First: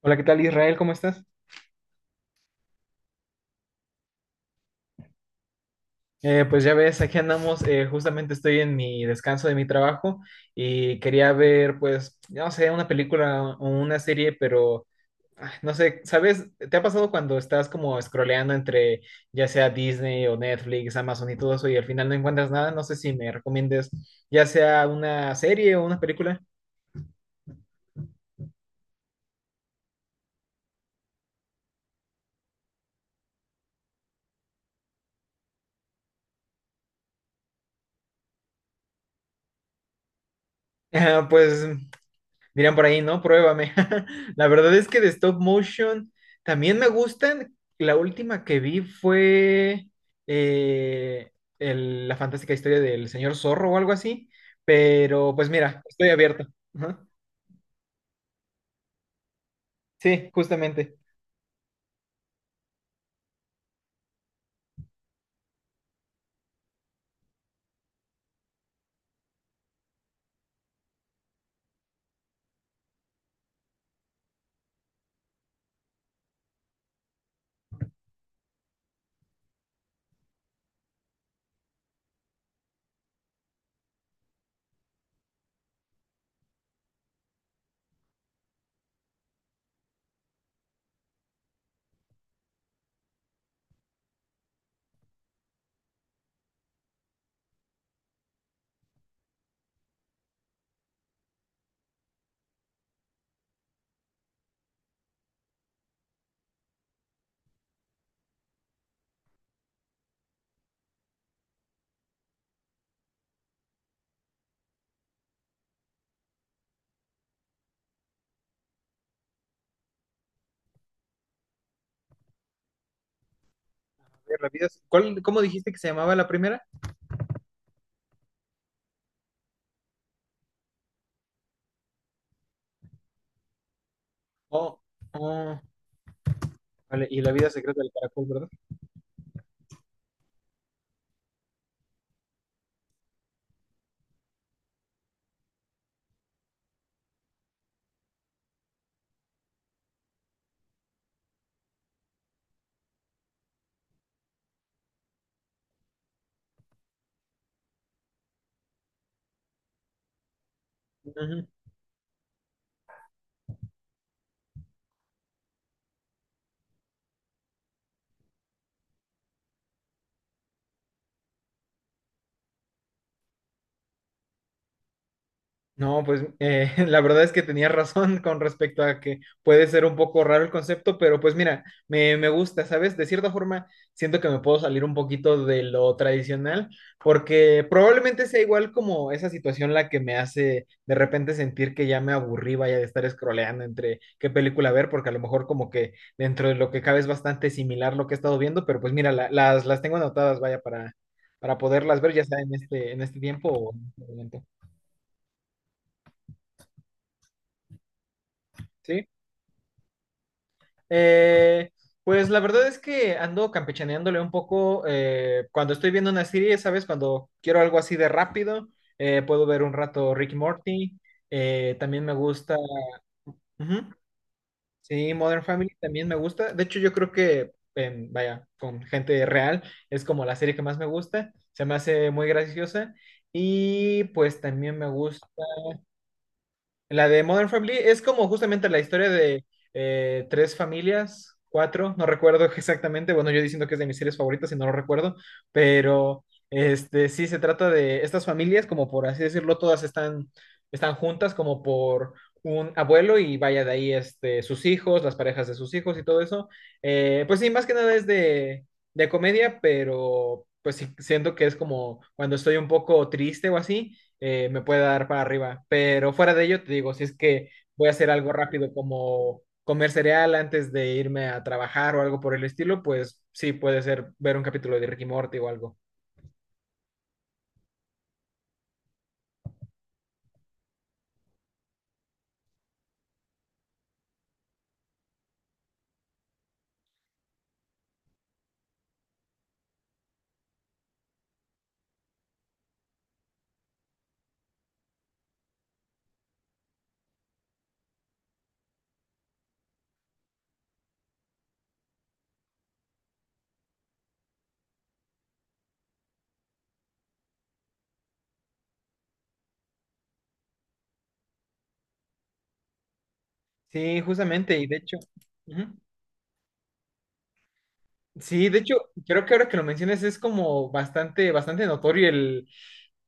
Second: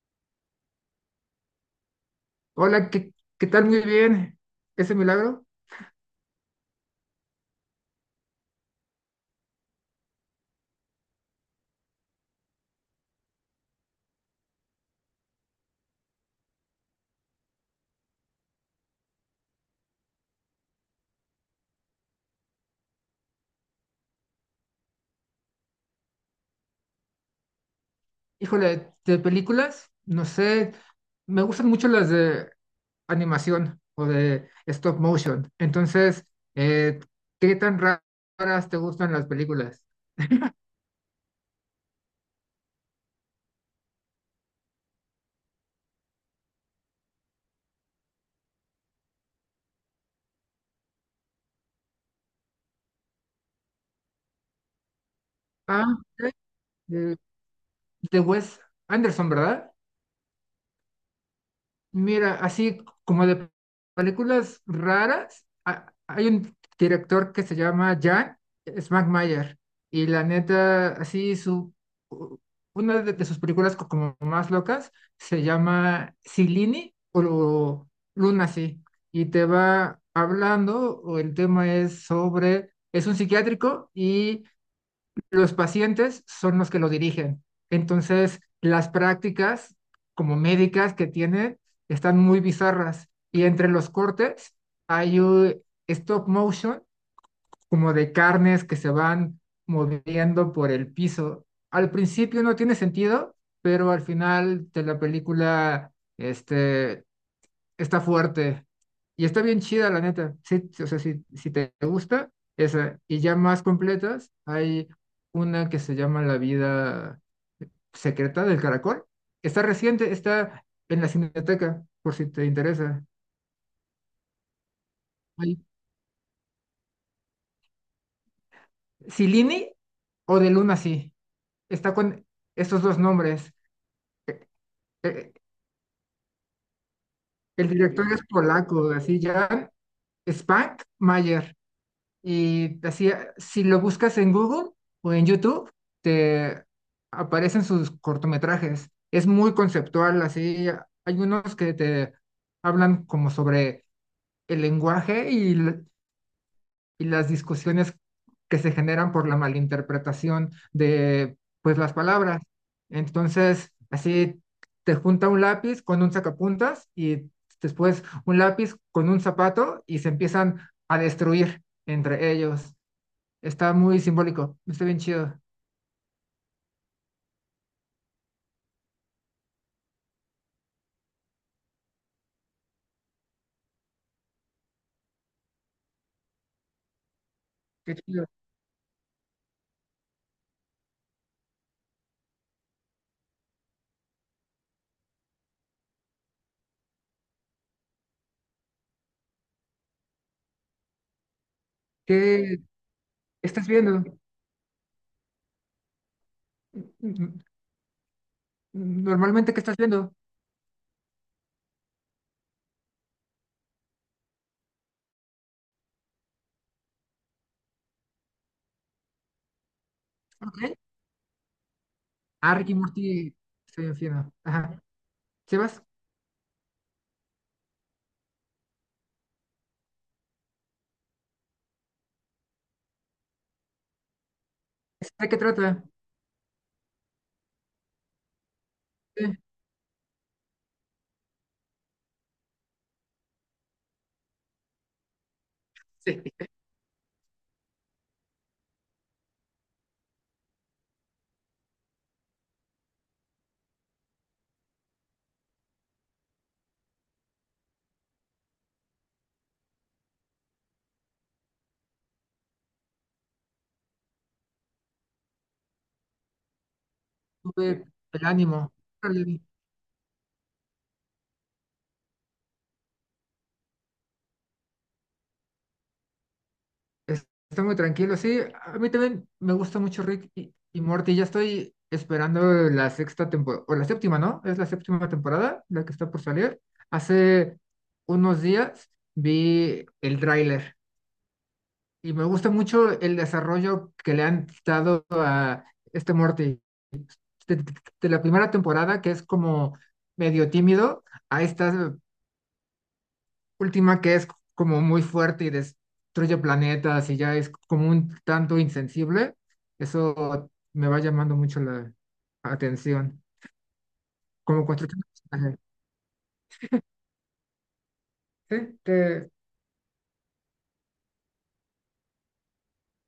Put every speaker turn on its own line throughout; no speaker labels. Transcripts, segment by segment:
Hola, ¿qué tal Israel? ¿Cómo estás?
Hola, ¿qué tal? Muy bien. ¿Ese milagro?
Pues ya ves, aquí andamos, justamente estoy en mi descanso de mi trabajo y quería ver, pues, no sé, una película o una serie, pero no sé, ¿sabes? ¿Te ha pasado cuando estás como scrolleando entre ya sea Disney o Netflix, Amazon y todo eso y al final no encuentras nada? No sé si me recomiendes ya sea una serie o una película.
Híjole, de películas, no sé, me gustan mucho las de animación o de stop motion. Entonces, eh, ¿qué tan ra- raras te gustan las películas?
Pues dirían por ahí, ¿no? Pruébame. La verdad es que de stop motion también me gustan. La última que vi fue eh, la fantástica historia del señor Zorro o algo así. Pero pues mira,
Ah,
estoy
ok,
abierto. Ajá.
de, de Wes Anderson, ¿verdad?
Sí, justamente.
Mira, así como de películas raras, hay un director que se llama Jan Smackmayer y la neta, u- una de sus películas como más locas se llama Luna, sí, y te va hablando, o el tema es sobre, es un psiquiátrico y los pacientes son los que lo dirigen. Entonces, las prácticas como médicas que tienen están muy bizarras. Y entre los cortes hay un stop motion como de carnes que se van moviendo por el piso. Al principio no tiene sentido, pero al final de la película este, está fuerte y está bien chida, la neta. Sí, sí, o sea, si te gusta, esa. Y ya más completas, hay una que se llama La vida secreta del caracol. Está reciente, está en la Cineteca, por si te interesa.
Cómo
Hay
dijiste que se llamaba la primera?
Silini o de Luna, sí. Está con estos dos nombres. Eh,
Oh,
eh,
oh, vale, y la vida
El
secreta del
director es
caracol, ¿verdad?
polaco, así, Jan Spank Mayer. Y así, si lo buscas en Google o en YouTube, te aparecen sus cortometrajes. Es muy conceptual, así. Hay unos que te hablan como sobre el lenguaje y las discusiones que se generan por la malinterpretación de,
Ujú.
pues, las palabras. Entonces, así te junta un lápiz con un sacapuntas y después un lápiz con un zapato y se empiezan a destruir entre ellos. Está muy simbólico, está bien chido.
No, pues la verdad es que tenías razón con respecto a que puede ser un poco raro el concepto, pero pues mira, me gusta, ¿sabes? De cierta forma, siento que me puedo salir un poquito de lo tradicional, porque
Qué
probablemente
chido.
sea igual como esa situación la que me hace de repente sentir que ya me aburrí, vaya, de estar scrolleando entre qué película ver, porque a lo mejor como que dentro de lo que cabe es bastante similar lo que he estado viendo, pero pues mira, las tengo anotadas, vaya, para poderlas ver, ya sea
¿Qué
en este tiempo
estás
o en este
viendo?
momento.
N-
¿Sí?
Normalmente, ¿qué estás viendo?
Eh, pues la verdad es que ando campechaneándole un poco cuando estoy viendo una serie, ¿sabes? Cuando quiero algo así de rápido, puedo ver un rato Rick y
Ok.
Morty. También me
Ah,
gusta.
Rick y Morty,
Ujú.
está bien fino. Ajá.
Sí, Modern Family
¿Sebas?
también me gusta. De hecho, yo creo que, vaya, con gente real, es como la serie que más me gusta. Se me hace muy graciosa. Y pues también me gusta.
¿De qué trata?
La de Modern Family es como justamente la historia
Sí.
de tres familias, cuatro, no recuerdo exactamente. Bueno, yo diciendo que es de mis series favoritas y no lo recuerdo,
Sí.
pero este sí se trata de estas familias, como por así decirlo, todas están, están juntas, como por un abuelo y vaya de ahí este, sus hijos, las parejas de sus hijos y todo eso. Pues sí, más que nada es de, comedia, pero pues sí, siento que es como cuando estoy un poco triste o así me puede dar para arriba. Pero fuera de ello, te digo, si es que
Tuve
voy a hacer
el
algo rápido
ánimo. Órale.
como comer cereal antes de irme a trabajar o algo por el estilo, pues sí, puede ser ver un capítulo de Ricky Morty o algo.
Es- Está muy tranquilo, sí. A mí también me gusta mucho Rick y Morty. Ya estoy esperando la sexta temporada, o la séptima, ¿no? Es la séptima temporada, la que está por salir. Hace unos días vi el tráiler. Y me gusta mucho el desarrollo que le han dado a este Morty. De, de la primera temporada, que es como medio tímido, a esta última que es como muy fuerte y destruye planetas y ya es como un tanto insensible. Eso me va llamando mucho la atención.
Sí, justamente,
Como
y de hecho...
construcción de personaje.
Ujú. Sí,
Sí,
de hecho, creo que ahora que lo mencionas es como bastante, bastante notorio el,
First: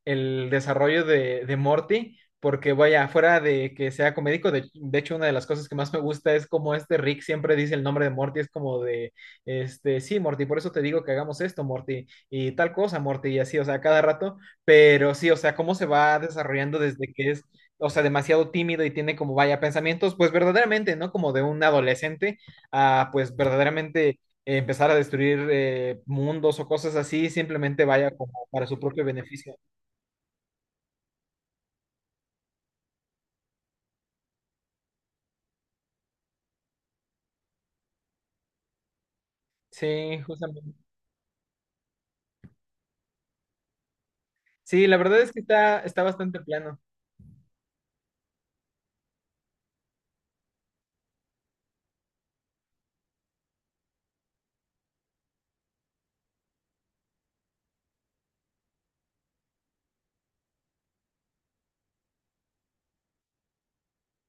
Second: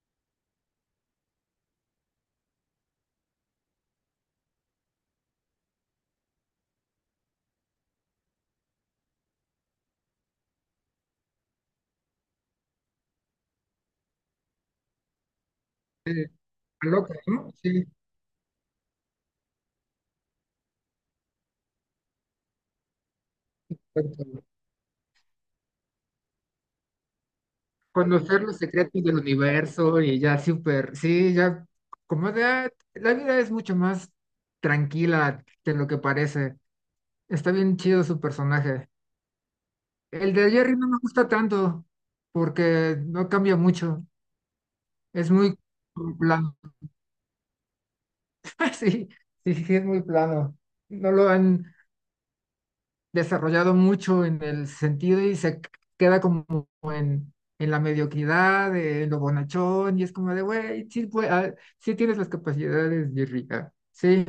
el desarrollo de Morty, porque vaya, fuera de que sea comédico, de hecho una de las cosas que más me gusta es como este Rick siempre dice el nombre de Morty, es como de, este, sí, Morty, por eso te digo que hagamos esto, Morty, y tal cosa, Morty, y así, o sea, cada rato, pero sí, o sea, cómo se va
te
desarrollando desde
aloca,
que es...
¿no? Sí,
O sea, demasiado tímido y tiene como vaya pensamientos, pues verdaderamente, ¿no? Como de un adolescente a pues verdaderamente
exacto.
empezar a destruir mundos o cosas así, simplemente vaya como
Conocer los
para su
secretos
propio
del
beneficio.
universo y ya súper, sí, ya como de, ah, la vida es mucho más tranquila de lo que parece. Está bien chido su personaje.
Sí,
El de
justamente.
Jerry no me gusta tanto porque no cambia mucho.
Sí, la verdad
Es
es que
muy
está, está bastante
plano.
plano.
Sí, sí, sí, es muy plano. No lo han desarrollado mucho en el sentido y se queda como en, en la mediocridad, en lo bonachón, y es como de, güey, sí, ah, sí tienes las capacidades, Jerry, ah, sí.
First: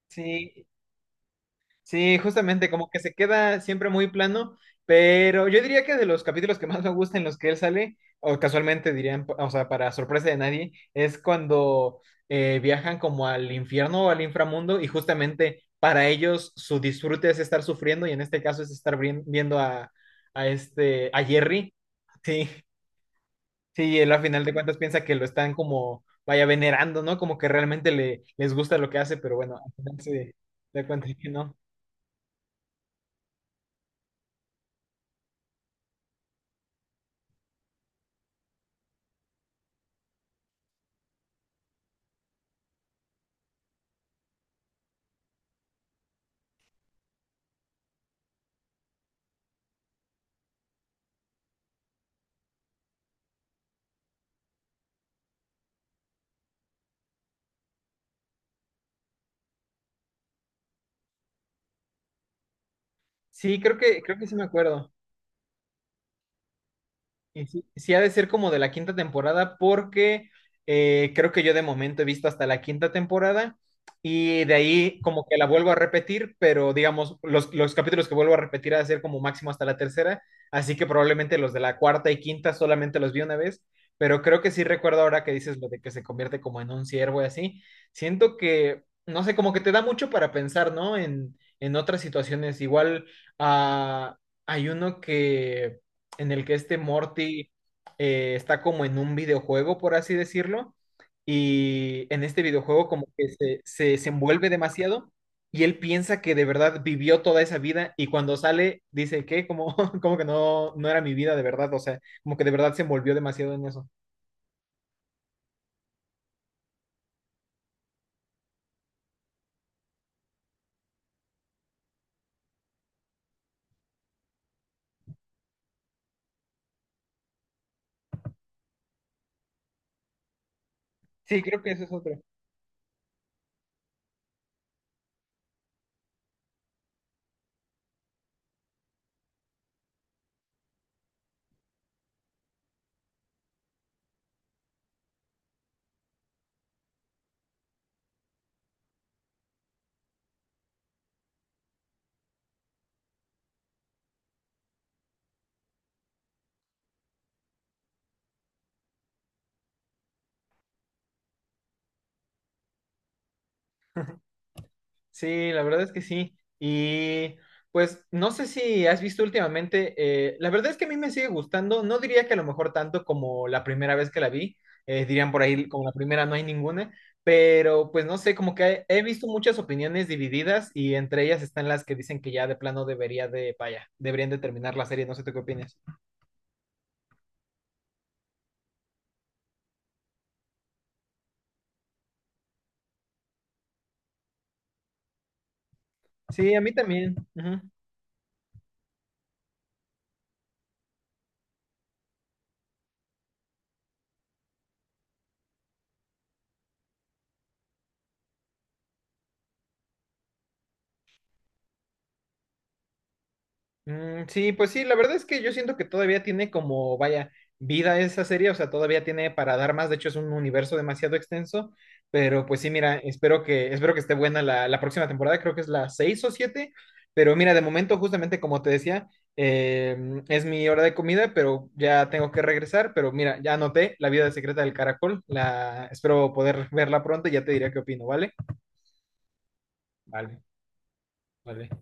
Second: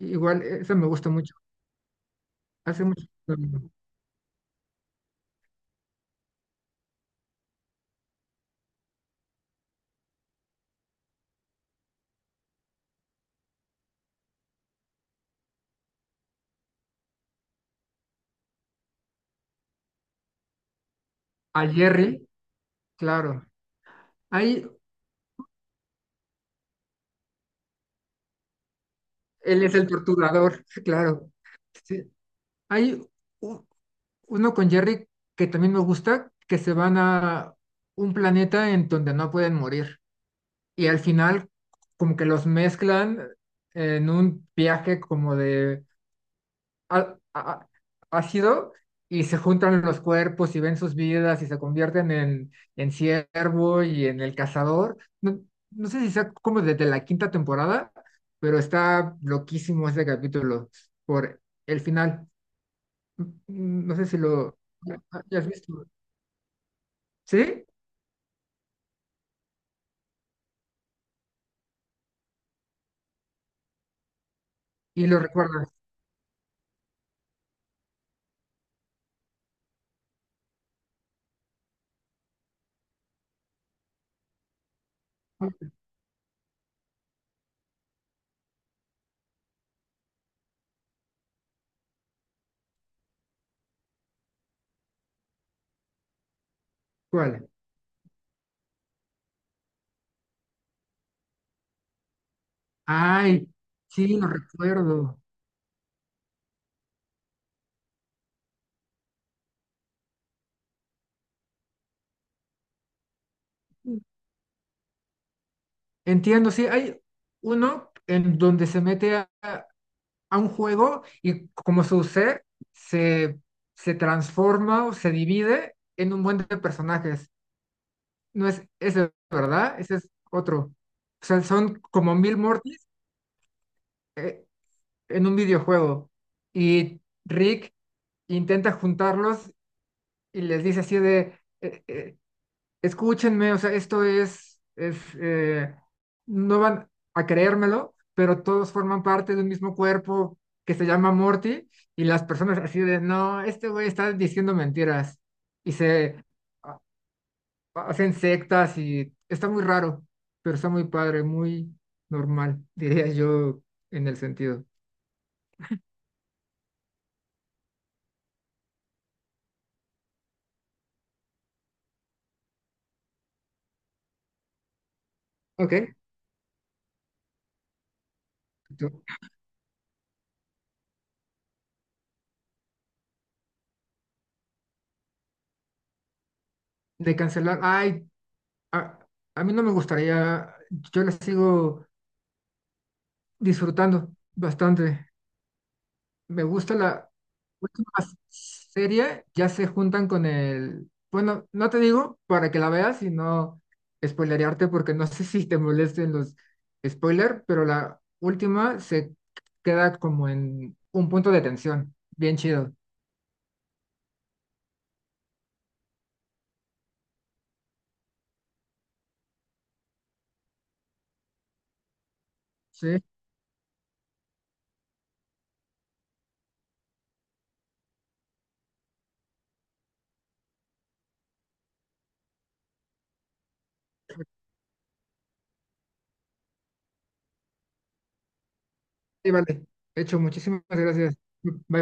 Igual,
Sí,
eso me gusta mucho.
sí, justamente,
Hace
como que
mucho
se queda
tiempo.
siempre muy plano, pero yo diría que de los capítulos que más me gustan en los que él sale, o casualmente dirían, o sea, para sorpresa de nadie, es cuando viajan como al infierno o al inframundo y justamente para ellos su disfrute es estar sufriendo y en este caso es estar viendo a, este, a
A
Jerry.
Jerry,
Sí.
claro.
Sí, él a final de
Ahí,
cuentas piensa que lo están como, vaya, venerando, ¿no? Como que realmente le, les gusta lo que hace, pero bueno,
él
al
es el
final se
torturador,
da cuenta de que
claro.
no.
Sí. Hay u- uno con Jerry que también me gusta, que se van a un planeta en donde no pueden morir. Y al final como que los mezclan en un viaje como de á- á- ácido y se juntan los cuerpos y ven sus vidas y se convierten en ciervo y en el cazador. No, no sé si sea como desde la quinta temporada, pero está loquísimo ese capítulo por el final.
Sí, creo
Mm, no
que,
sé
creo
si
que sí me
lo
acuerdo.
hayas visto.
Y
¿Sí?
sí, sí ha de ser como de la quinta temporada porque creo que yo de momento he visto hasta la quinta temporada y de ahí
Y lo
como que la
recuerdas.
vuelvo a repetir, pero digamos, los capítulos que vuelvo a repetir ha de ser como máximo hasta la tercera, así que probablemente los de la cuarta y quinta solamente los vi una vez, pero creo que sí recuerdo ahora que dices lo de que se convierte como en un ciervo y así, siento que, no sé, como que te da mucho para pensar, ¿no? En otras situaciones, igual ah, hay uno que en el que este
¿Cuál?
Morty está como en un videojuego, por así decirlo, y en este videojuego como que
Ay,
se,
sí, lo
desenvuelve demasiado
recuerdo.
y él piensa que de verdad vivió toda esa vida y cuando sale dice que como, como que no era mi vida de verdad, o sea, como que de verdad se envolvió demasiado en eso.
Entiendo, sí, hay uno en donde se mete a un juego y como su ser se, se transforma o se divide en un buen de personajes. No es ese, ¿verdad? Ese es otro. O
Sí,
sea,
creo que
son
eso es
como
otro.
mil Mortis eh, en un videojuego. Y Rick intenta juntarlos y les dice así de, escúchenme, o sea, esto es no van a creérmelo, pero todos forman parte de un mismo cuerpo que se llama Morty y las personas así de, no, este güey está diciendo mentiras y a- hacen sectas y está muy raro, pero está muy padre, muy normal, diría yo en el sentido.
Sí, la verdad es que sí. Y pues no sé si has visto últimamente, la verdad es que a mí me sigue gustando, no diría que a lo mejor tanto como la primera vez que la vi, dirían por ahí como la
Ok.
primera no hay ninguna, pero pues no sé, como que he, he
Tú-
visto muchas opiniones divididas y entre ellas están las que dicen que ya de plano debería de, vaya, deberían de terminar la serie, no sé tú qué opinas.
De cancelar, ay, a, a mí no me gustaría, yo la sigo disfrutando bastante. Me
Sí, a mí
gusta la
también. Ujú.
última serie, ya se juntan con el... Bueno, no te digo para que la veas, sino spoilerearte, porque no sé si te molesten los spoilers, pero la última se queda como en un punto de tensión. Bien chido.
Sí, pues sí, la verdad es que yo siento que todavía tiene como, vaya, vida esa serie, o sea, todavía tiene para dar más, de hecho es un universo demasiado extenso, pero pues sí, mira,
Sí,
espero que esté buena la, próxima temporada, creo que es la 6 o siete. Pero mira, de momento, justamente como te decía, eh, es mi hora de comida, pero ya tengo que regresar, pero mira, ya anoté La vida secreta del caracol, la, espero poder verla pronto y ya te diré qué opino, ¿vale?
sí, vale. Hecho,
Vale,
muchísimas gracias.
vale.